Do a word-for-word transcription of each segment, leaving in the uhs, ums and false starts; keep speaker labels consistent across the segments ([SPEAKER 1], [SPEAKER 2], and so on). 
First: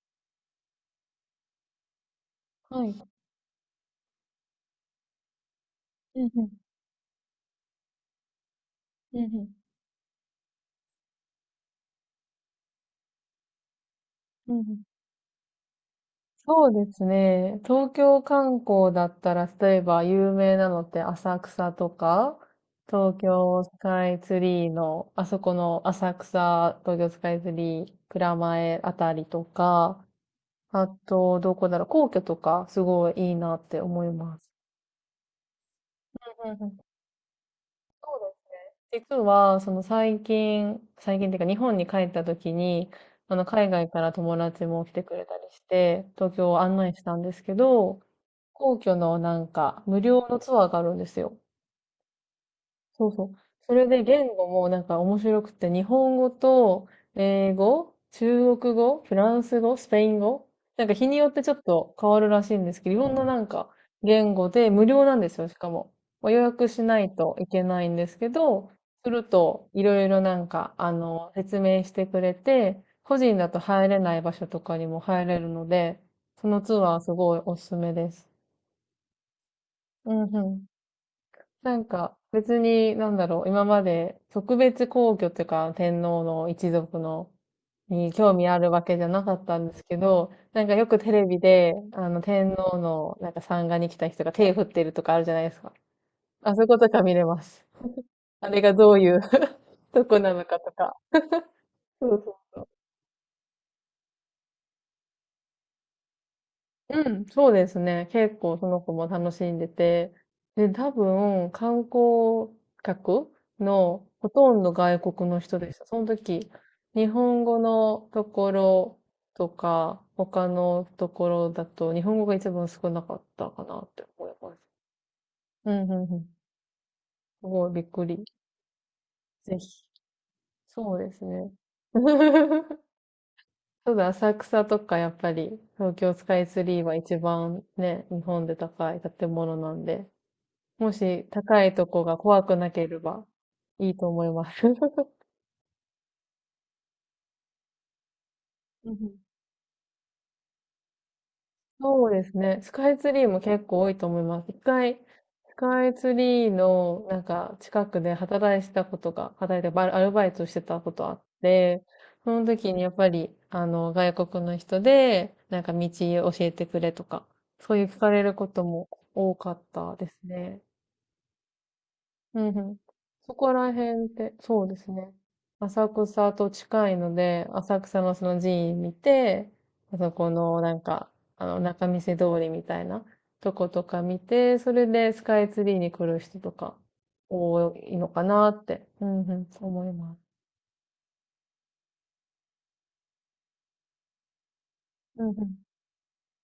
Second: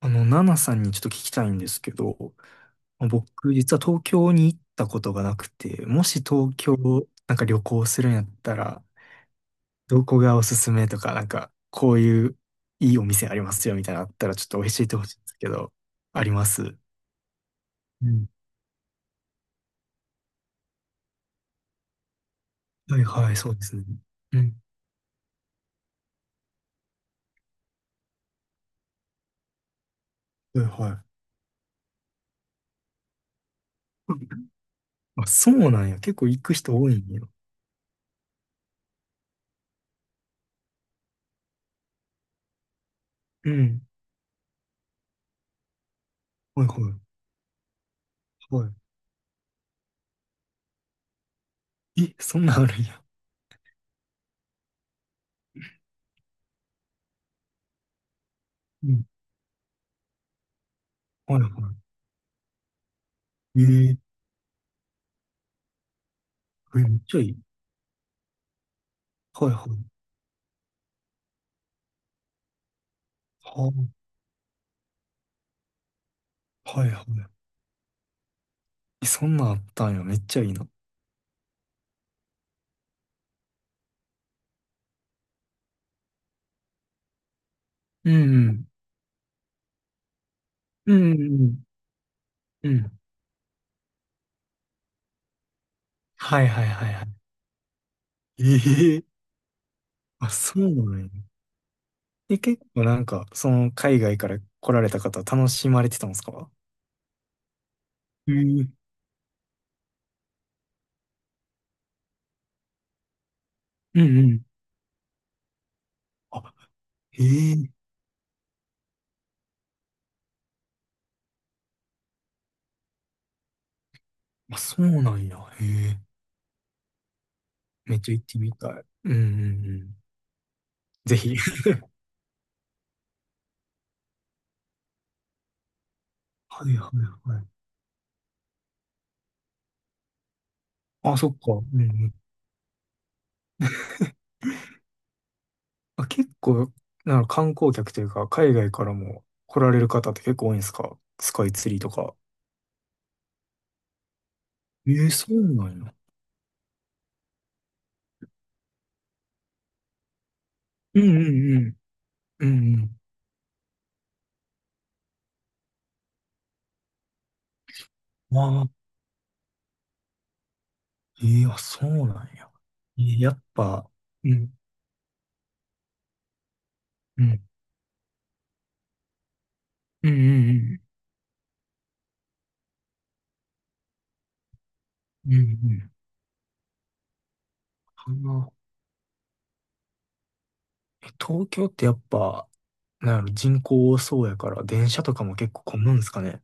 [SPEAKER 1] あの、ナナさんにちょっと聞きたいんですけど、
[SPEAKER 2] はい。
[SPEAKER 1] 僕、実は東京に行ったことがなくて、も
[SPEAKER 2] う
[SPEAKER 1] し
[SPEAKER 2] んうん。
[SPEAKER 1] 東京、なんか旅行するんやったら、
[SPEAKER 2] うんうん。
[SPEAKER 1] どこがおすすめとか、なんか、こういういいお店ありますよみたいなのあったら、ちょっ
[SPEAKER 2] うん
[SPEAKER 1] と
[SPEAKER 2] うん。
[SPEAKER 1] 教えてほしいんですけど、ありま
[SPEAKER 2] そう
[SPEAKER 1] す。
[SPEAKER 2] ですね。東
[SPEAKER 1] う
[SPEAKER 2] 京
[SPEAKER 1] ん。
[SPEAKER 2] 観光だったら、例えば有名なのって浅草とか、
[SPEAKER 1] はい
[SPEAKER 2] 東
[SPEAKER 1] はい、そう
[SPEAKER 2] 京
[SPEAKER 1] で
[SPEAKER 2] ス
[SPEAKER 1] すね。
[SPEAKER 2] カイツ
[SPEAKER 1] うん。
[SPEAKER 2] リーの、あそこの浅草、東京スカイツリー、蔵前あたりとか、
[SPEAKER 1] はい
[SPEAKER 2] あ
[SPEAKER 1] はい。
[SPEAKER 2] と、どこだろう、皇居とか、すごいいいなって思います。
[SPEAKER 1] あ、そうなんや。結構行
[SPEAKER 2] うん
[SPEAKER 1] く
[SPEAKER 2] う
[SPEAKER 1] 人
[SPEAKER 2] ん。
[SPEAKER 1] 多いんや。
[SPEAKER 2] そうです。実は、その最近、最近っていうか日本に帰った時に、あの
[SPEAKER 1] う
[SPEAKER 2] 海
[SPEAKER 1] ん。
[SPEAKER 2] 外から友達も来てくれたりして、東京を
[SPEAKER 1] はい
[SPEAKER 2] 案内
[SPEAKER 1] は
[SPEAKER 2] したんですけど、
[SPEAKER 1] い。は
[SPEAKER 2] 皇居のなんか無料のツアーがあるんですよ。
[SPEAKER 1] い。え、そんなんあるんや。
[SPEAKER 2] そうそう。それで言語もなんか面白くて、日本語と英語、中国
[SPEAKER 1] う
[SPEAKER 2] 語、
[SPEAKER 1] ん。
[SPEAKER 2] フランス語、スペイン語、なんか日によっ
[SPEAKER 1] はい
[SPEAKER 2] てち
[SPEAKER 1] は
[SPEAKER 2] ょっと変わるらしいんですけど、いろんななん
[SPEAKER 1] い。え
[SPEAKER 2] か
[SPEAKER 1] ー
[SPEAKER 2] 言語で無料なんですよ、しかも。まあ予約
[SPEAKER 1] え、
[SPEAKER 2] し
[SPEAKER 1] め
[SPEAKER 2] な
[SPEAKER 1] っ
[SPEAKER 2] い
[SPEAKER 1] ちゃい
[SPEAKER 2] と
[SPEAKER 1] い。
[SPEAKER 2] いけないんですけど、する
[SPEAKER 1] はいは
[SPEAKER 2] とい
[SPEAKER 1] い。
[SPEAKER 2] ろいろなんか、あの、説明してくれて、個人だ
[SPEAKER 1] は
[SPEAKER 2] と入れ
[SPEAKER 1] あ、
[SPEAKER 2] ない場所とかにも入れるので、そのツ
[SPEAKER 1] はい
[SPEAKER 2] アー
[SPEAKER 1] はい。
[SPEAKER 2] すごいおすすめです。
[SPEAKER 1] え、そんなんあったんや。
[SPEAKER 2] う
[SPEAKER 1] めっ
[SPEAKER 2] ん
[SPEAKER 1] ち
[SPEAKER 2] う
[SPEAKER 1] ゃいい
[SPEAKER 2] ん。
[SPEAKER 1] な。
[SPEAKER 2] なんか別に、なんだろう、今まで特別皇居というか天皇の一族の
[SPEAKER 1] う
[SPEAKER 2] に
[SPEAKER 1] ん、
[SPEAKER 2] 興味
[SPEAKER 1] う
[SPEAKER 2] あ
[SPEAKER 1] ん、
[SPEAKER 2] るわけじゃなかったんですけど、なんかよ
[SPEAKER 1] う
[SPEAKER 2] くテレビ
[SPEAKER 1] ん、
[SPEAKER 2] で、あの天
[SPEAKER 1] うんう
[SPEAKER 2] 皇
[SPEAKER 1] ん。
[SPEAKER 2] のなんか参賀に来た人が手振ってるとかあるじゃないですか。
[SPEAKER 1] はい
[SPEAKER 2] あ
[SPEAKER 1] は
[SPEAKER 2] そ
[SPEAKER 1] い
[SPEAKER 2] こ
[SPEAKER 1] は
[SPEAKER 2] と
[SPEAKER 1] い
[SPEAKER 2] か
[SPEAKER 1] はい。
[SPEAKER 2] 見れます。あれがどう
[SPEAKER 1] ええ、
[SPEAKER 2] いう とこ
[SPEAKER 1] あ、
[SPEAKER 2] なの
[SPEAKER 1] そ
[SPEAKER 2] か
[SPEAKER 1] う
[SPEAKER 2] とか。
[SPEAKER 1] なんや。
[SPEAKER 2] そう
[SPEAKER 1] で、
[SPEAKER 2] そ
[SPEAKER 1] 結
[SPEAKER 2] う。
[SPEAKER 1] 構なんか、その海外から来られた方楽しまれてたんですか？
[SPEAKER 2] うん、そうですね。結
[SPEAKER 1] う
[SPEAKER 2] 構
[SPEAKER 1] ん、え
[SPEAKER 2] そ
[SPEAKER 1] え、
[SPEAKER 2] の子も楽しんでて。で、多分、観光客
[SPEAKER 1] う
[SPEAKER 2] の
[SPEAKER 1] ん、う
[SPEAKER 2] ほ
[SPEAKER 1] ん。
[SPEAKER 2] とんど外国の人でした。その時、日
[SPEAKER 1] あ、
[SPEAKER 2] 本語
[SPEAKER 1] ええ、
[SPEAKER 2] のところとか、他のところだと、日本語が一番少なかったかなって思いま
[SPEAKER 1] あ、
[SPEAKER 2] す。
[SPEAKER 1] そうなんや。へ
[SPEAKER 2] うん、う
[SPEAKER 1] え、
[SPEAKER 2] ん、うん。すごいびっ
[SPEAKER 1] めっ
[SPEAKER 2] く
[SPEAKER 1] ちゃ行
[SPEAKER 2] り。
[SPEAKER 1] ってみたい。うんうんう
[SPEAKER 2] ぜひ。
[SPEAKER 1] ん。
[SPEAKER 2] そうで
[SPEAKER 1] ぜ
[SPEAKER 2] す
[SPEAKER 1] ひ。
[SPEAKER 2] ね。ちょっと浅草とかやっぱり東京スカイツ
[SPEAKER 1] はい
[SPEAKER 2] リー
[SPEAKER 1] は
[SPEAKER 2] は一
[SPEAKER 1] いはい。
[SPEAKER 2] 番ね、日本で高い建物なんで、も
[SPEAKER 1] あ、
[SPEAKER 2] し
[SPEAKER 1] そっか。
[SPEAKER 2] 高い
[SPEAKER 1] うんう
[SPEAKER 2] とこ
[SPEAKER 1] ん。
[SPEAKER 2] が怖くなければいいと思います。
[SPEAKER 1] あ、結構、なんか観光客というか、海外か
[SPEAKER 2] うん
[SPEAKER 1] ら
[SPEAKER 2] うん。
[SPEAKER 1] も来られる方って結構多いんですか？スカイツリーと
[SPEAKER 2] そう
[SPEAKER 1] か。
[SPEAKER 2] ですね。スカイツリーも結構多いと思います。一
[SPEAKER 1] え
[SPEAKER 2] 回、
[SPEAKER 1] え、そう
[SPEAKER 2] ス
[SPEAKER 1] なん
[SPEAKER 2] カイ
[SPEAKER 1] や。
[SPEAKER 2] ツリーのなんか近くで働いてたことが、働いてバイアルバイトしてたこ
[SPEAKER 1] うん
[SPEAKER 2] とあっ
[SPEAKER 1] うんうん。
[SPEAKER 2] て、その
[SPEAKER 1] う
[SPEAKER 2] 時
[SPEAKER 1] んう
[SPEAKER 2] にやっ
[SPEAKER 1] ん。
[SPEAKER 2] ぱり、あの、外国の人で、なんか道教えてくれとか、そういう聞かれる
[SPEAKER 1] ま
[SPEAKER 2] こと
[SPEAKER 1] あ、
[SPEAKER 2] も多かったですね。
[SPEAKER 1] ええ、あ、そうなん
[SPEAKER 2] うん
[SPEAKER 1] や。
[SPEAKER 2] うん。
[SPEAKER 1] ええ、や
[SPEAKER 2] そ
[SPEAKER 1] っ
[SPEAKER 2] こら
[SPEAKER 1] ぱ、
[SPEAKER 2] 辺っ
[SPEAKER 1] う
[SPEAKER 2] て、
[SPEAKER 1] ん
[SPEAKER 2] そうですね。浅草と近いの
[SPEAKER 1] うん
[SPEAKER 2] で、浅草のその寺院見て、あ
[SPEAKER 1] う
[SPEAKER 2] そ
[SPEAKER 1] ん
[SPEAKER 2] こ
[SPEAKER 1] う
[SPEAKER 2] のなん
[SPEAKER 1] ん
[SPEAKER 2] か、あの、仲見世通りみたいなとことか見て、それでス
[SPEAKER 1] うんう
[SPEAKER 2] カ
[SPEAKER 1] んう
[SPEAKER 2] イツリーに
[SPEAKER 1] ん、
[SPEAKER 2] 来る人とか多いの
[SPEAKER 1] あ
[SPEAKER 2] かな
[SPEAKER 1] の、
[SPEAKER 2] って、うんうん、思います。
[SPEAKER 1] え、東京ってやっぱ、なんやろ、人口多そうやから、電車と
[SPEAKER 2] う
[SPEAKER 1] か
[SPEAKER 2] んう
[SPEAKER 1] も結
[SPEAKER 2] ん。
[SPEAKER 1] 構混むんすかね？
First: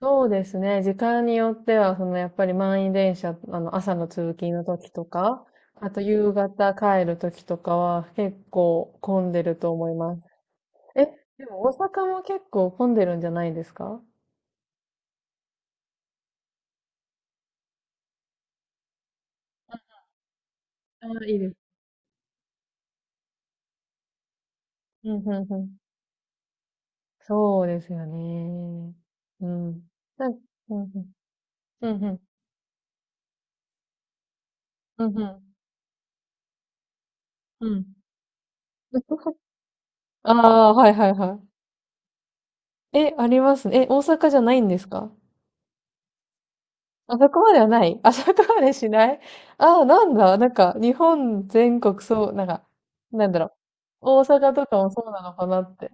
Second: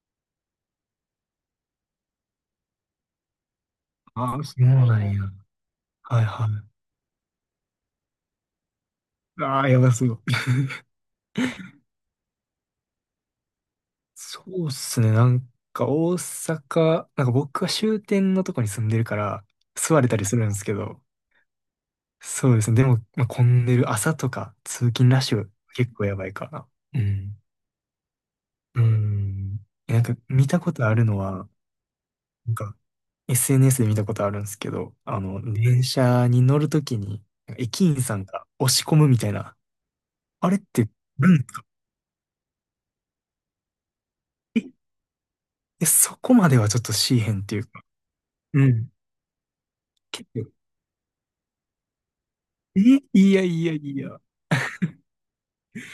[SPEAKER 2] そうですね。時間によっては、そのやっぱり満員電車、あの、朝の通
[SPEAKER 1] ああ、
[SPEAKER 2] 勤
[SPEAKER 1] そ
[SPEAKER 2] の
[SPEAKER 1] う
[SPEAKER 2] 時
[SPEAKER 1] な
[SPEAKER 2] と
[SPEAKER 1] んや。
[SPEAKER 2] か、あと
[SPEAKER 1] はい
[SPEAKER 2] 夕
[SPEAKER 1] はい。
[SPEAKER 2] 方帰る時とかは結構混んでる
[SPEAKER 1] ああ、
[SPEAKER 2] と
[SPEAKER 1] や
[SPEAKER 2] 思
[SPEAKER 1] ば
[SPEAKER 2] い
[SPEAKER 1] そ
[SPEAKER 2] ま
[SPEAKER 1] う。
[SPEAKER 2] す。え、でも大阪も結構混んでるんじゃないですか？
[SPEAKER 1] そうっすね。なんか大阪、なんか僕は終点のとこに住んでるから、座れたりするんですけど、
[SPEAKER 2] ああ、いいです。
[SPEAKER 1] そうですね。でも、まあ、混んでる朝とか通
[SPEAKER 2] う
[SPEAKER 1] 勤ラッ
[SPEAKER 2] ん
[SPEAKER 1] シ
[SPEAKER 2] う
[SPEAKER 1] ュ
[SPEAKER 2] んうん。
[SPEAKER 1] 結構やばいかな。うん。
[SPEAKER 2] そうですよ
[SPEAKER 1] う
[SPEAKER 2] ね。う
[SPEAKER 1] ん。
[SPEAKER 2] ん。
[SPEAKER 1] え、なんか
[SPEAKER 2] なん、
[SPEAKER 1] 見たこ
[SPEAKER 2] うん
[SPEAKER 1] とあ
[SPEAKER 2] う
[SPEAKER 1] る
[SPEAKER 2] ん。
[SPEAKER 1] のは、
[SPEAKER 2] うんうん。
[SPEAKER 1] なんか エスエヌエス で見たことあるんですけど、
[SPEAKER 2] うん
[SPEAKER 1] あ
[SPEAKER 2] う
[SPEAKER 1] の、
[SPEAKER 2] ん。
[SPEAKER 1] 電車に乗るときに駅員さんが押し込むみたいな、
[SPEAKER 2] あ
[SPEAKER 1] あれっ
[SPEAKER 2] あ、
[SPEAKER 1] て
[SPEAKER 2] はいはい
[SPEAKER 1] ある
[SPEAKER 2] は
[SPEAKER 1] んですか？
[SPEAKER 2] い。え、ありますね。え、大阪じゃない
[SPEAKER 1] え、
[SPEAKER 2] んですか？
[SPEAKER 1] え、そこまではちょっとし
[SPEAKER 2] あ
[SPEAKER 1] ー
[SPEAKER 2] そ
[SPEAKER 1] へ
[SPEAKER 2] こ
[SPEAKER 1] んっ
[SPEAKER 2] ま
[SPEAKER 1] て
[SPEAKER 2] で
[SPEAKER 1] いう
[SPEAKER 2] はな
[SPEAKER 1] か。
[SPEAKER 2] い。あそこま
[SPEAKER 1] う
[SPEAKER 2] でし
[SPEAKER 1] ん。
[SPEAKER 2] ない。ああー、なん
[SPEAKER 1] 結
[SPEAKER 2] だ。な
[SPEAKER 1] 構、
[SPEAKER 2] んか、日本全国そう、なんか、
[SPEAKER 1] え、
[SPEAKER 2] なん
[SPEAKER 1] い
[SPEAKER 2] だ
[SPEAKER 1] や
[SPEAKER 2] ろう。
[SPEAKER 1] いやいや。
[SPEAKER 2] 大阪とかもそうなのかなって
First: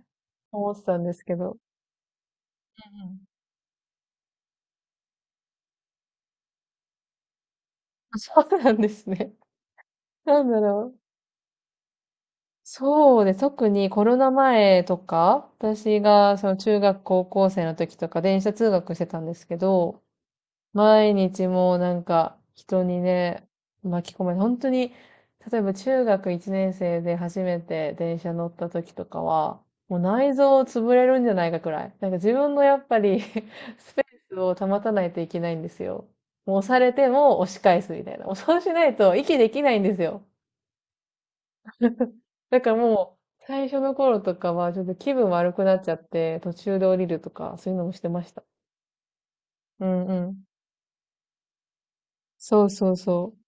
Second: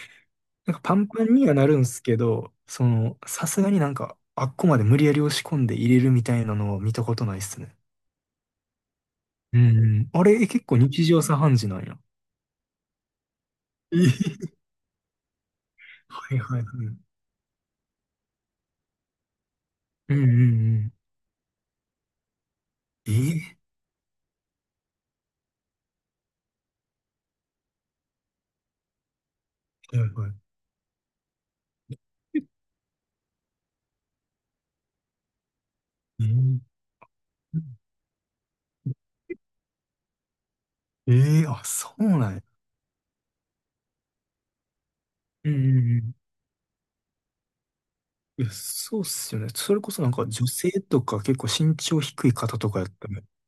[SPEAKER 2] 思
[SPEAKER 1] なん
[SPEAKER 2] っ
[SPEAKER 1] か
[SPEAKER 2] て
[SPEAKER 1] パ
[SPEAKER 2] たん
[SPEAKER 1] ン
[SPEAKER 2] で
[SPEAKER 1] パ
[SPEAKER 2] す
[SPEAKER 1] ン
[SPEAKER 2] け
[SPEAKER 1] に
[SPEAKER 2] ど。
[SPEAKER 1] は
[SPEAKER 2] う
[SPEAKER 1] なるんですけど、そ
[SPEAKER 2] んう
[SPEAKER 1] の、
[SPEAKER 2] ん。
[SPEAKER 1] さすがになんか、あっこまで無理やり押し込んで入れるみたいなのを見たことないっすね。
[SPEAKER 2] あ そうなんですね。
[SPEAKER 1] うん。あ
[SPEAKER 2] な
[SPEAKER 1] れ、え、
[SPEAKER 2] んだ
[SPEAKER 1] 結構
[SPEAKER 2] ろう。
[SPEAKER 1] 日常茶飯事なんや。
[SPEAKER 2] そうで、特に
[SPEAKER 1] え
[SPEAKER 2] コロナ
[SPEAKER 1] ー、
[SPEAKER 2] 前とか、私
[SPEAKER 1] は
[SPEAKER 2] が
[SPEAKER 1] い
[SPEAKER 2] その
[SPEAKER 1] はいはい。
[SPEAKER 2] 中
[SPEAKER 1] うん。
[SPEAKER 2] 学高校生の時とか電車通学してたんですけど、
[SPEAKER 1] うんうんうん、
[SPEAKER 2] 毎日もうなんか人に
[SPEAKER 1] え
[SPEAKER 2] ね、
[SPEAKER 1] ー、
[SPEAKER 2] 巻き込まれて、本当に、例えば中学いちねん生で初めて電車乗った時とかは、も
[SPEAKER 1] は
[SPEAKER 2] う
[SPEAKER 1] いはい。
[SPEAKER 2] 内臓潰れるんじゃないかくらい。なんか自分
[SPEAKER 1] え
[SPEAKER 2] のやっぱり スペースを保たないといけないんですよ。もう押
[SPEAKER 1] え
[SPEAKER 2] されても押し返すみたいな。もうそうしないと息できないんですよ。
[SPEAKER 1] えー、あ、そうなんや。
[SPEAKER 2] だからもう、最初の頃とかは、ちょっと気分
[SPEAKER 1] う
[SPEAKER 2] 悪
[SPEAKER 1] んう
[SPEAKER 2] くなっちゃっ
[SPEAKER 1] ん
[SPEAKER 2] て、途中で降りるとか、そういうのもしてました。
[SPEAKER 1] うん。いや、そうっすよね。それ
[SPEAKER 2] う
[SPEAKER 1] こそ
[SPEAKER 2] ん
[SPEAKER 1] なん
[SPEAKER 2] う
[SPEAKER 1] か
[SPEAKER 2] ん。
[SPEAKER 1] 女性とか結構身長低い方
[SPEAKER 2] そう
[SPEAKER 1] とかやっ
[SPEAKER 2] そう
[SPEAKER 1] たらね
[SPEAKER 2] そう。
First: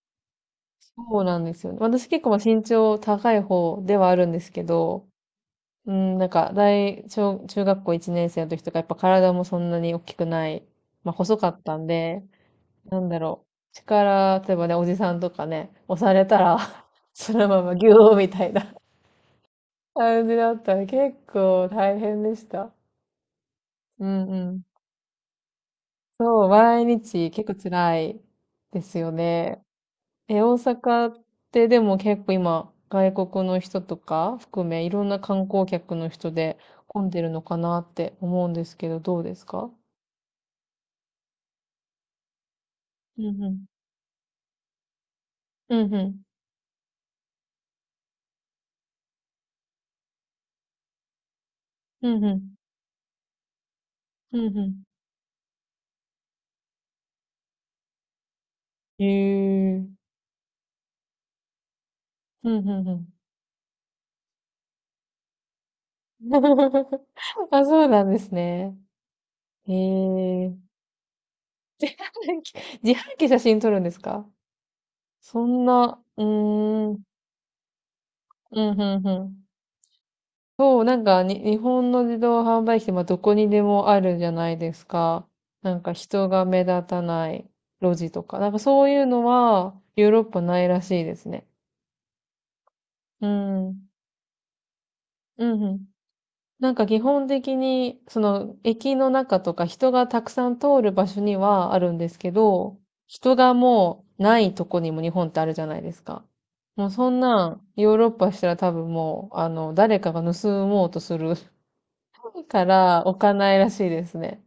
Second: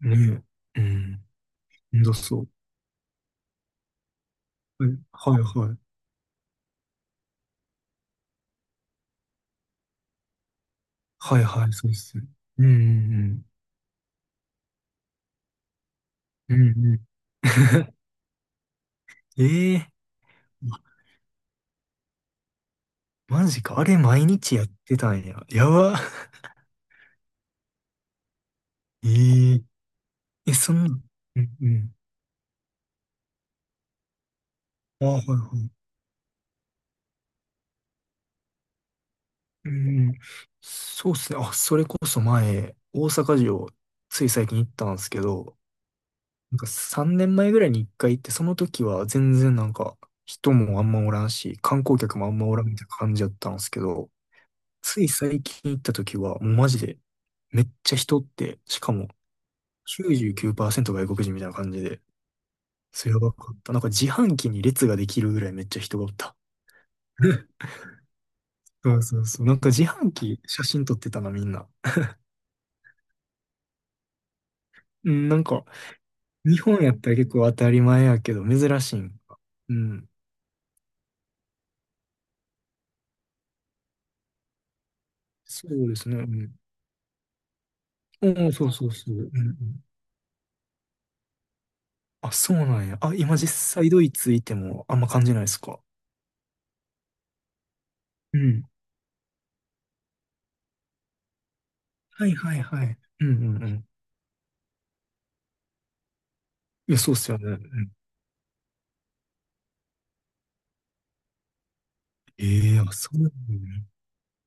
[SPEAKER 1] え。う
[SPEAKER 2] そう
[SPEAKER 1] ん。
[SPEAKER 2] なんですよね。私
[SPEAKER 1] 運
[SPEAKER 2] 結構まあ
[SPEAKER 1] そう。
[SPEAKER 2] 身長高い方ではあるんですけど、
[SPEAKER 1] はいはいはい。
[SPEAKER 2] うん、なんか大、小、中学校いちねん生の時とか、やっぱ体もそんなに大きくない、まあ細
[SPEAKER 1] はい
[SPEAKER 2] かっ
[SPEAKER 1] はい、
[SPEAKER 2] たん
[SPEAKER 1] そうっす
[SPEAKER 2] で、
[SPEAKER 1] ね。う
[SPEAKER 2] なんだ
[SPEAKER 1] ん
[SPEAKER 2] ろう。力、例えばね、おじさんとかね、押された
[SPEAKER 1] う
[SPEAKER 2] ら
[SPEAKER 1] んうん。うんうん。
[SPEAKER 2] そのままギュ ーみたいな
[SPEAKER 1] ええ、
[SPEAKER 2] 感じだったら結構大変でした。
[SPEAKER 1] マジか。あれ
[SPEAKER 2] う
[SPEAKER 1] 毎
[SPEAKER 2] んう
[SPEAKER 1] 日
[SPEAKER 2] ん。
[SPEAKER 1] やってたんや。やば。
[SPEAKER 2] そう、毎日結構辛いです よ
[SPEAKER 1] ええ、
[SPEAKER 2] ね。え、大
[SPEAKER 1] え、そんな、
[SPEAKER 2] 阪っ
[SPEAKER 1] うん
[SPEAKER 2] て
[SPEAKER 1] う
[SPEAKER 2] で
[SPEAKER 1] ん。
[SPEAKER 2] も結構今、外国の人とか含め、いろ
[SPEAKER 1] あ、
[SPEAKER 2] んな
[SPEAKER 1] はいは
[SPEAKER 2] 観光
[SPEAKER 1] い。
[SPEAKER 2] 客の人で混んでるのかなって思うんですけど、どうですか？
[SPEAKER 1] うんうん。そうっすね。あ、それこそ前、大
[SPEAKER 2] う
[SPEAKER 1] 阪
[SPEAKER 2] んうん。
[SPEAKER 1] 城、つい最近行ったんですけど、
[SPEAKER 2] うんうん。
[SPEAKER 1] なんかさんねんまえぐらいにいっかい行って、その時は全然なんか人もあんまおらんし、観光
[SPEAKER 2] う
[SPEAKER 1] 客
[SPEAKER 2] ん
[SPEAKER 1] もあ
[SPEAKER 2] う
[SPEAKER 1] んまお
[SPEAKER 2] ん。
[SPEAKER 1] らんみたいな感じだったんですけど、
[SPEAKER 2] うんう
[SPEAKER 1] つい最近行った時は、もうマジで、めっちゃ人って、しか
[SPEAKER 2] ん。へ
[SPEAKER 1] も
[SPEAKER 2] え。
[SPEAKER 1] きゅうじゅうきゅうパーセント外国人みたいな感じで、
[SPEAKER 2] うんうんう
[SPEAKER 1] そ
[SPEAKER 2] ん。
[SPEAKER 1] れやばかった。なんか自販機に列ができるぐらいめっちゃ人がおった。
[SPEAKER 2] あ、そうなんですね。
[SPEAKER 1] そうそうそう。なんか
[SPEAKER 2] へ
[SPEAKER 1] 自販機
[SPEAKER 2] え。
[SPEAKER 1] 写真撮ってたな、みんな。
[SPEAKER 2] 自販機写真撮るんですか？
[SPEAKER 1] うん、なん
[SPEAKER 2] そ
[SPEAKER 1] か、
[SPEAKER 2] んな、うー
[SPEAKER 1] 日本
[SPEAKER 2] ん。
[SPEAKER 1] や
[SPEAKER 2] う
[SPEAKER 1] っ
[SPEAKER 2] ん
[SPEAKER 1] たら結構当たり前やけど、
[SPEAKER 2] うん
[SPEAKER 1] 珍
[SPEAKER 2] う
[SPEAKER 1] しいんか。
[SPEAKER 2] ん。
[SPEAKER 1] うん。
[SPEAKER 2] そう、なんかに、日本の自動販売機って、まあ、どこにでもあるじゃないですか。
[SPEAKER 1] そ
[SPEAKER 2] なん
[SPEAKER 1] う
[SPEAKER 2] か
[SPEAKER 1] ですね。う
[SPEAKER 2] 人が
[SPEAKER 1] ん。
[SPEAKER 2] 目立たない路地とか。な
[SPEAKER 1] う
[SPEAKER 2] ん
[SPEAKER 1] ん、
[SPEAKER 2] か
[SPEAKER 1] そう
[SPEAKER 2] そ
[SPEAKER 1] そ
[SPEAKER 2] う
[SPEAKER 1] う
[SPEAKER 2] いう
[SPEAKER 1] そう。う
[SPEAKER 2] の
[SPEAKER 1] んう
[SPEAKER 2] は
[SPEAKER 1] ん。
[SPEAKER 2] ヨーロッパないらしいですね。
[SPEAKER 1] あ、そうなんや。あ、
[SPEAKER 2] う
[SPEAKER 1] 今実
[SPEAKER 2] ん。う
[SPEAKER 1] 際ドイツいてもあんま感じな
[SPEAKER 2] ん
[SPEAKER 1] いです
[SPEAKER 2] う
[SPEAKER 1] か？
[SPEAKER 2] ん。なんか基本的に、そ
[SPEAKER 1] う
[SPEAKER 2] の
[SPEAKER 1] ん。
[SPEAKER 2] 駅の中とか人がたくさん通る場所にはあるんです
[SPEAKER 1] は
[SPEAKER 2] け
[SPEAKER 1] いはい
[SPEAKER 2] ど、
[SPEAKER 1] はい。うんう
[SPEAKER 2] 人が
[SPEAKER 1] んうん。
[SPEAKER 2] もうないとこにも日本ってあるじゃないですか。もう
[SPEAKER 1] いや、
[SPEAKER 2] そ
[SPEAKER 1] そうっ
[SPEAKER 2] ん
[SPEAKER 1] すよね。
[SPEAKER 2] な
[SPEAKER 1] う
[SPEAKER 2] ん
[SPEAKER 1] ん。
[SPEAKER 2] ヨーロッパしたら多分もう、あの、誰かが盗もうとするか
[SPEAKER 1] ええ、あ、
[SPEAKER 2] ら
[SPEAKER 1] そ
[SPEAKER 2] 置
[SPEAKER 1] うなん
[SPEAKER 2] かないら
[SPEAKER 1] や
[SPEAKER 2] し
[SPEAKER 1] ね。
[SPEAKER 2] いですね。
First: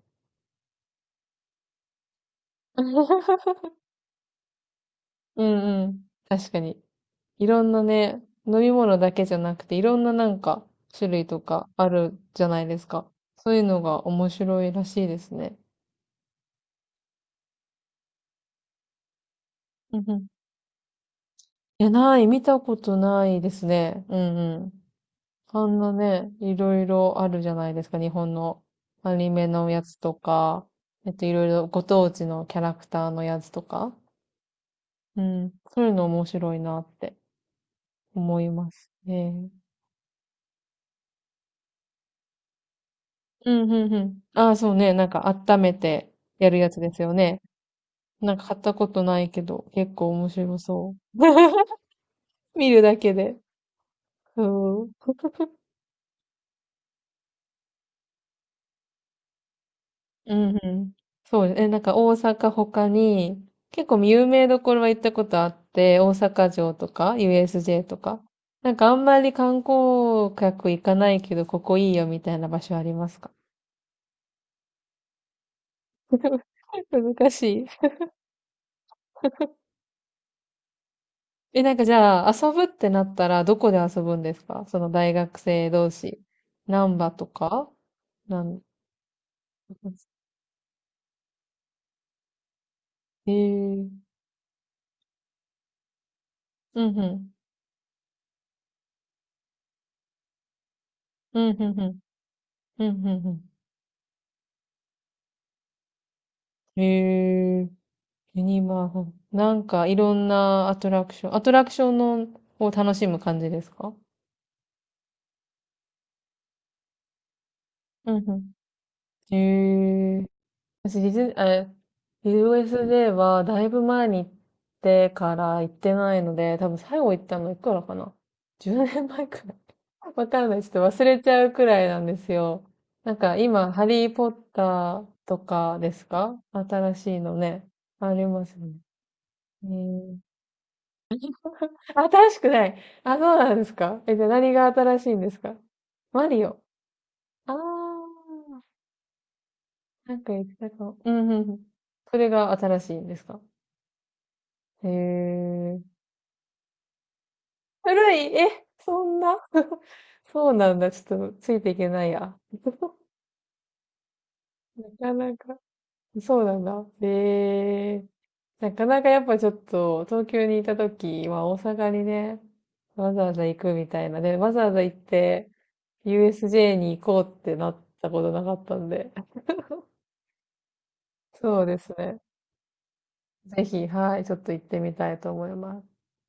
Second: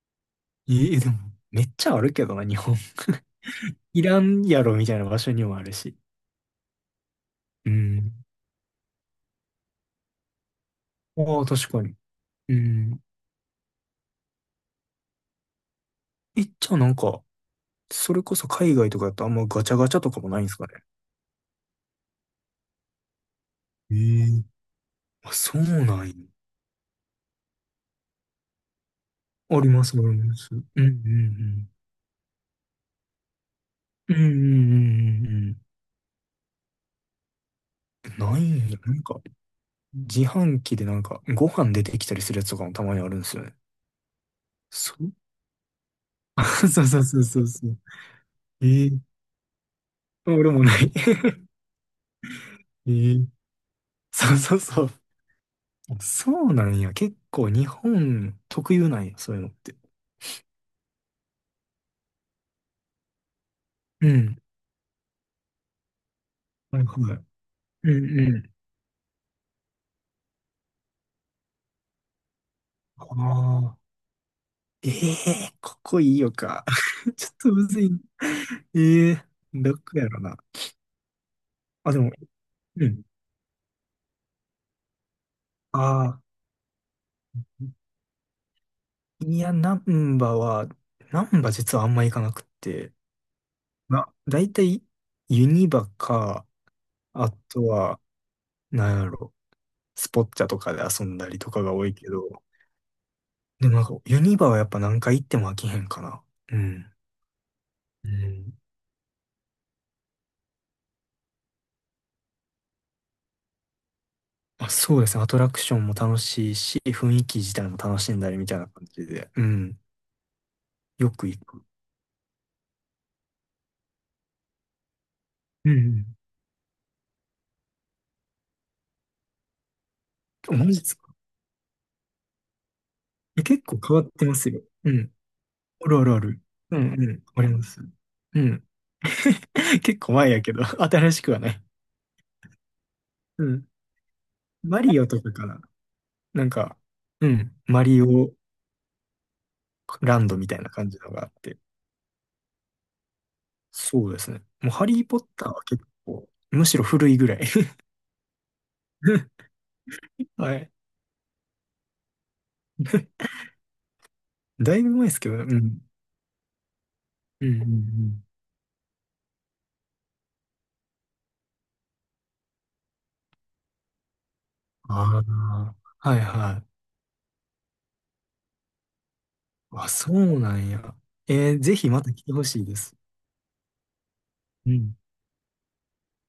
[SPEAKER 1] ええ、でも、めっちゃあるけどな、日本。いらんやろ、みたいな場所
[SPEAKER 2] う
[SPEAKER 1] にもある
[SPEAKER 2] んう
[SPEAKER 1] し。
[SPEAKER 2] ん。確かに。いろ
[SPEAKER 1] う
[SPEAKER 2] んな
[SPEAKER 1] ん。
[SPEAKER 2] ね、飲み物だけじゃなくて、いろんななんか種類
[SPEAKER 1] あ
[SPEAKER 2] と
[SPEAKER 1] あ、
[SPEAKER 2] か
[SPEAKER 1] 確か
[SPEAKER 2] あ
[SPEAKER 1] に。
[SPEAKER 2] るじゃ
[SPEAKER 1] う
[SPEAKER 2] ないです
[SPEAKER 1] ん。
[SPEAKER 2] か。そういうのが面白いらしいですね。
[SPEAKER 1] え、じゃあなんか、それこそ海外とかだとあんまガチャガ
[SPEAKER 2] う
[SPEAKER 1] チャ
[SPEAKER 2] ん
[SPEAKER 1] と
[SPEAKER 2] う
[SPEAKER 1] か
[SPEAKER 2] ん。
[SPEAKER 1] もないんですかね？
[SPEAKER 2] いや、ない、見たことないです
[SPEAKER 1] え
[SPEAKER 2] ね。うん
[SPEAKER 1] え、
[SPEAKER 2] うん。
[SPEAKER 1] あ、そう
[SPEAKER 2] あんな
[SPEAKER 1] なんや。
[SPEAKER 2] ね、いろいろあるじゃないですか。日本のアニメ
[SPEAKER 1] あ
[SPEAKER 2] の
[SPEAKER 1] り
[SPEAKER 2] や
[SPEAKER 1] ます、
[SPEAKER 2] つ
[SPEAKER 1] あり
[SPEAKER 2] と
[SPEAKER 1] ます。うん
[SPEAKER 2] か、
[SPEAKER 1] う
[SPEAKER 2] えっと、いろいろ
[SPEAKER 1] ん
[SPEAKER 2] ご当地のキャラクターのやつとか。
[SPEAKER 1] うん。うんうんうんう
[SPEAKER 2] う
[SPEAKER 1] んうんう
[SPEAKER 2] ん。
[SPEAKER 1] ん
[SPEAKER 2] そういうの面白いなって
[SPEAKER 1] うん、な
[SPEAKER 2] 思
[SPEAKER 1] い
[SPEAKER 2] い
[SPEAKER 1] んや。
[SPEAKER 2] ま
[SPEAKER 1] な
[SPEAKER 2] す
[SPEAKER 1] んか、
[SPEAKER 2] ね。
[SPEAKER 1] 自販機でなんか、ご飯出てきたりするやつとかもたまにあるんですよ
[SPEAKER 2] う
[SPEAKER 1] ね。
[SPEAKER 2] ん、うん、うん。ああ、そうね。
[SPEAKER 1] そ
[SPEAKER 2] なん
[SPEAKER 1] う
[SPEAKER 2] か温めてやるや つ
[SPEAKER 1] そう
[SPEAKER 2] で
[SPEAKER 1] そ
[SPEAKER 2] す
[SPEAKER 1] う
[SPEAKER 2] よ
[SPEAKER 1] そう
[SPEAKER 2] ね。
[SPEAKER 1] そうそう。
[SPEAKER 2] なんか買った
[SPEAKER 1] え
[SPEAKER 2] こ
[SPEAKER 1] え、
[SPEAKER 2] とないけど、結構面
[SPEAKER 1] あ、俺
[SPEAKER 2] 白
[SPEAKER 1] もない。
[SPEAKER 2] そう。見るだ
[SPEAKER 1] え
[SPEAKER 2] け
[SPEAKER 1] え、
[SPEAKER 2] で。
[SPEAKER 1] そうそうそ
[SPEAKER 2] そ
[SPEAKER 1] う。
[SPEAKER 2] う。
[SPEAKER 1] そうなんや。結構日本特有なんや、そういうのって。
[SPEAKER 2] うん、うん。そうです。え、なんか大阪他に、結構
[SPEAKER 1] う
[SPEAKER 2] 有
[SPEAKER 1] ん。
[SPEAKER 2] 名どころは行ったことあって、大阪城
[SPEAKER 1] はい
[SPEAKER 2] と
[SPEAKER 1] は
[SPEAKER 2] か
[SPEAKER 1] い。
[SPEAKER 2] ユーエスジェー
[SPEAKER 1] う
[SPEAKER 2] と
[SPEAKER 1] ん
[SPEAKER 2] か。
[SPEAKER 1] うん。
[SPEAKER 2] なんかあんまり観光客行かないけど、ここいいよみたいな場所あり
[SPEAKER 1] あ
[SPEAKER 2] ますか？
[SPEAKER 1] あ。ええー、ここいいよ か。ちょ
[SPEAKER 2] 難
[SPEAKER 1] っと
[SPEAKER 2] しい。
[SPEAKER 1] むずいな。ええー、どこやろな。
[SPEAKER 2] え、なんか
[SPEAKER 1] あ、
[SPEAKER 2] じ
[SPEAKER 1] でも、
[SPEAKER 2] ゃあ、遊ぶっ
[SPEAKER 1] う
[SPEAKER 2] てな
[SPEAKER 1] ん。
[SPEAKER 2] ったら、どこで遊ぶんですか？その大学生
[SPEAKER 1] あ
[SPEAKER 2] 同士。
[SPEAKER 1] あ、
[SPEAKER 2] 難波とか？なん、
[SPEAKER 1] いや、ナンバは、ナンバ実はあんま行かなくって、
[SPEAKER 2] えー、
[SPEAKER 1] な、だいたいユニバか、
[SPEAKER 2] うんうん。
[SPEAKER 1] あとは、なんやろ、スポッチャとかで遊んだ
[SPEAKER 2] う
[SPEAKER 1] り
[SPEAKER 2] ん
[SPEAKER 1] とか
[SPEAKER 2] う
[SPEAKER 1] が
[SPEAKER 2] ん
[SPEAKER 1] 多
[SPEAKER 2] う
[SPEAKER 1] い
[SPEAKER 2] ん。
[SPEAKER 1] けど、
[SPEAKER 2] うんうんう
[SPEAKER 1] でもなんか、ユニバはやっぱ何回行っても飽きへんかな。う
[SPEAKER 2] ん。
[SPEAKER 1] ん。
[SPEAKER 2] えー、
[SPEAKER 1] う
[SPEAKER 2] ユ
[SPEAKER 1] ん。
[SPEAKER 2] ニバーフ。なんか、いろんなアトラクション。アトラクションのを楽しむ感じですか？
[SPEAKER 1] あ、そうですね。アトラクションも楽しいし、雰囲気自体も楽
[SPEAKER 2] う
[SPEAKER 1] しん
[SPEAKER 2] ん
[SPEAKER 1] だり
[SPEAKER 2] う
[SPEAKER 1] みたいな感じで、
[SPEAKER 2] ん。
[SPEAKER 1] うん。
[SPEAKER 2] え、私デ
[SPEAKER 1] よ
[SPEAKER 2] ィ
[SPEAKER 1] く
[SPEAKER 2] ズ、
[SPEAKER 1] 行く。
[SPEAKER 2] え、ユーエスジェー はだいぶ前に行ってから行っ
[SPEAKER 1] う
[SPEAKER 2] て
[SPEAKER 1] ん。
[SPEAKER 2] ないので、多分最後行ったのいくらかな？ じゅうねん 年前くらい。わかん
[SPEAKER 1] あ、
[SPEAKER 2] ない。
[SPEAKER 1] マ
[SPEAKER 2] ちょっと
[SPEAKER 1] ジです
[SPEAKER 2] 忘
[SPEAKER 1] か？
[SPEAKER 2] れちゃうくらいなんですよ。なんか
[SPEAKER 1] え、結
[SPEAKER 2] 今、
[SPEAKER 1] 構
[SPEAKER 2] ハ
[SPEAKER 1] 変わ
[SPEAKER 2] リ
[SPEAKER 1] っ
[SPEAKER 2] ー
[SPEAKER 1] て
[SPEAKER 2] ポッ
[SPEAKER 1] ますよ。う
[SPEAKER 2] ター
[SPEAKER 1] ん。
[SPEAKER 2] とか
[SPEAKER 1] あ
[SPEAKER 2] で
[SPEAKER 1] るあ
[SPEAKER 2] す
[SPEAKER 1] るあ
[SPEAKER 2] か？
[SPEAKER 1] る。うん
[SPEAKER 2] 新
[SPEAKER 1] う
[SPEAKER 2] しい
[SPEAKER 1] ん。
[SPEAKER 2] の
[SPEAKER 1] ありま
[SPEAKER 2] ね。
[SPEAKER 1] す。
[SPEAKER 2] あり
[SPEAKER 1] う
[SPEAKER 2] ます
[SPEAKER 1] ん。
[SPEAKER 2] ね。え
[SPEAKER 1] 結構
[SPEAKER 2] ー、
[SPEAKER 1] 前やけど、新しくはない。
[SPEAKER 2] 新しくない。あ、そう
[SPEAKER 1] う
[SPEAKER 2] なんで
[SPEAKER 1] ん。
[SPEAKER 2] すか？え、じゃあ何が
[SPEAKER 1] マリ
[SPEAKER 2] 新し
[SPEAKER 1] オ
[SPEAKER 2] い
[SPEAKER 1] と
[SPEAKER 2] んで
[SPEAKER 1] か
[SPEAKER 2] す
[SPEAKER 1] か
[SPEAKER 2] か？
[SPEAKER 1] な。
[SPEAKER 2] マリ
[SPEAKER 1] なん
[SPEAKER 2] オ。
[SPEAKER 1] か、う
[SPEAKER 2] あ
[SPEAKER 1] ん。
[SPEAKER 2] ー、
[SPEAKER 1] マリオ
[SPEAKER 2] な
[SPEAKER 1] ラ
[SPEAKER 2] ん
[SPEAKER 1] ン
[SPEAKER 2] か
[SPEAKER 1] ド
[SPEAKER 2] 言っ
[SPEAKER 1] み
[SPEAKER 2] て
[SPEAKER 1] たい
[SPEAKER 2] た
[SPEAKER 1] な
[SPEAKER 2] か
[SPEAKER 1] 感
[SPEAKER 2] も。
[SPEAKER 1] じ
[SPEAKER 2] う
[SPEAKER 1] のがあ
[SPEAKER 2] んう
[SPEAKER 1] っ
[SPEAKER 2] んう
[SPEAKER 1] て。
[SPEAKER 2] ん。それが新しいんですか？
[SPEAKER 1] そうですね。もうハ
[SPEAKER 2] へ
[SPEAKER 1] リー・ポッターは
[SPEAKER 2] え。
[SPEAKER 1] 結構、むしろ古いぐらい。
[SPEAKER 2] 古い、え、そんな そう
[SPEAKER 1] はい。
[SPEAKER 2] なんだ。ちょっとついていけないや。
[SPEAKER 1] だ
[SPEAKER 2] な
[SPEAKER 1] いぶ前で
[SPEAKER 2] か
[SPEAKER 1] すけ
[SPEAKER 2] な
[SPEAKER 1] どね。う
[SPEAKER 2] か。
[SPEAKER 1] ん。
[SPEAKER 2] そうなんだ。
[SPEAKER 1] うんうんう
[SPEAKER 2] へえ。
[SPEAKER 1] ん。
[SPEAKER 2] なかなかやっぱちょっと東京にいた時は大阪にね、わざわざ行くみたいな。で、わざわざ行っ
[SPEAKER 1] あ
[SPEAKER 2] て
[SPEAKER 1] あ、はいはい。
[SPEAKER 2] ユーエスジェー に行こうってなったことなかったんで。
[SPEAKER 1] あ、そうなんや。えー
[SPEAKER 2] そう
[SPEAKER 1] ぜ
[SPEAKER 2] で
[SPEAKER 1] ひ
[SPEAKER 2] す
[SPEAKER 1] また
[SPEAKER 2] ね。
[SPEAKER 1] 来てほしいです。
[SPEAKER 2] ぜひ、はい、ちょっと行っ
[SPEAKER 1] う
[SPEAKER 2] てみ
[SPEAKER 1] ん。
[SPEAKER 2] たいと思います。